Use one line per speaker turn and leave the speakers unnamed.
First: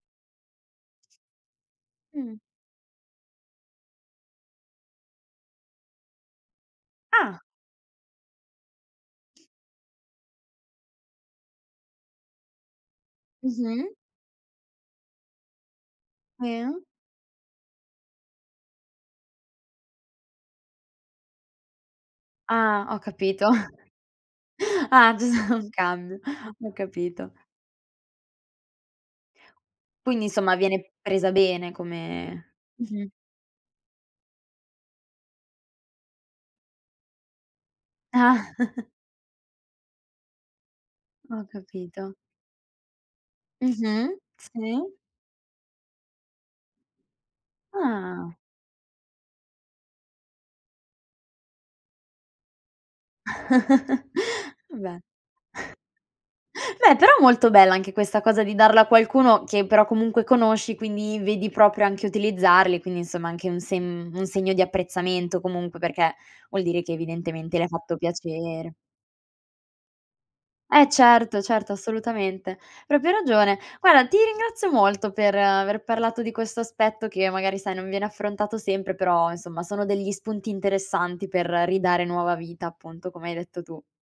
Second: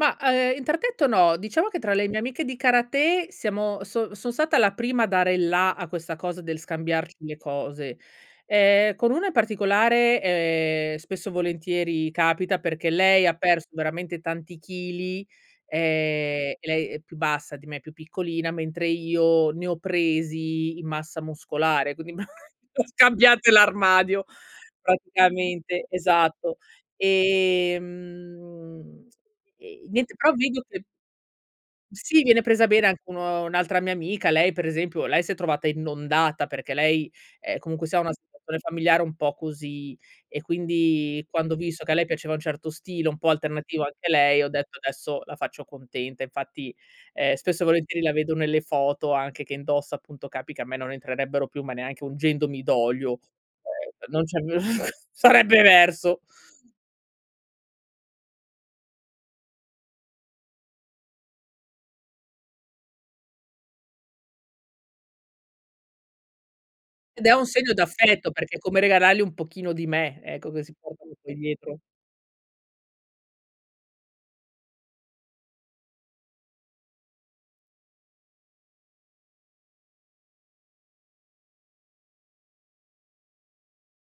Ma ehm, interdetto no, diciamo che tra le mie
Mh.
amiche di karate siamo son sono stata la prima a dare il la a questa cosa del scambiarci le
Ah.
cose. Ehm, con una in particolare, ehm, spesso e volentieri capita perché lei ha perso
Mh-mh.
veramente tanti chili, ehm, e
Sì.
lei è più bassa di me, è più piccolina, mentre io ne ho presi in massa muscolare, quindi ma
Ah
[unintelligible]
ho capito.
scambiate l'armadio,
Ah, giu non
praticamente,
cambia,
esatto.
ho capito.
Ehm, e niente,
Quindi
però
insomma
vedo che
viene presa bene
sì viene
come
presa bene anche
mh-mh.
un un'altra mia amica, lei per esempio, lei si è trovata inondata perché lei, ehm, comunque sia ha una
Ah.
situazione familiare un po' così e quindi
Ho
quando ho visto che a lei
capito.
piaceva un certo stile, un po' alternativo anche a
Mh-mh,
lei, ho detto
sì.
adesso la faccio contenta. Infatti, ehm, spesso e volentieri la
Ah.
vedo nelle foto anche che indossa appunto, capi che a me non entrerebbero più, ma neanche ungendomi d'olio, ehm, non c'è più
Vabbè.
sarebbe verso.
Beh però molto bella anche questa cosa di darlo a qualcuno che però comunque conosci quindi vedi proprio anche utilizzarli, quindi insomma anche un se un segno di apprezzamento comunque perché vuol dire che
Ed è un
evidentemente le hai
segno
fatto
d'affetto, perché è
piacere.
come regalarle un pochino di me, ecco che si
Eh
portano poi
certo certo,
dietro.
assolutamente. Proprio ragione. Guarda, ti ringrazio molto per aver parlato di questo aspetto che magari sai non viene affrontato sempre, però insomma sono degli spunti interessanti per ridare nuova vita appunto come hai detto tu.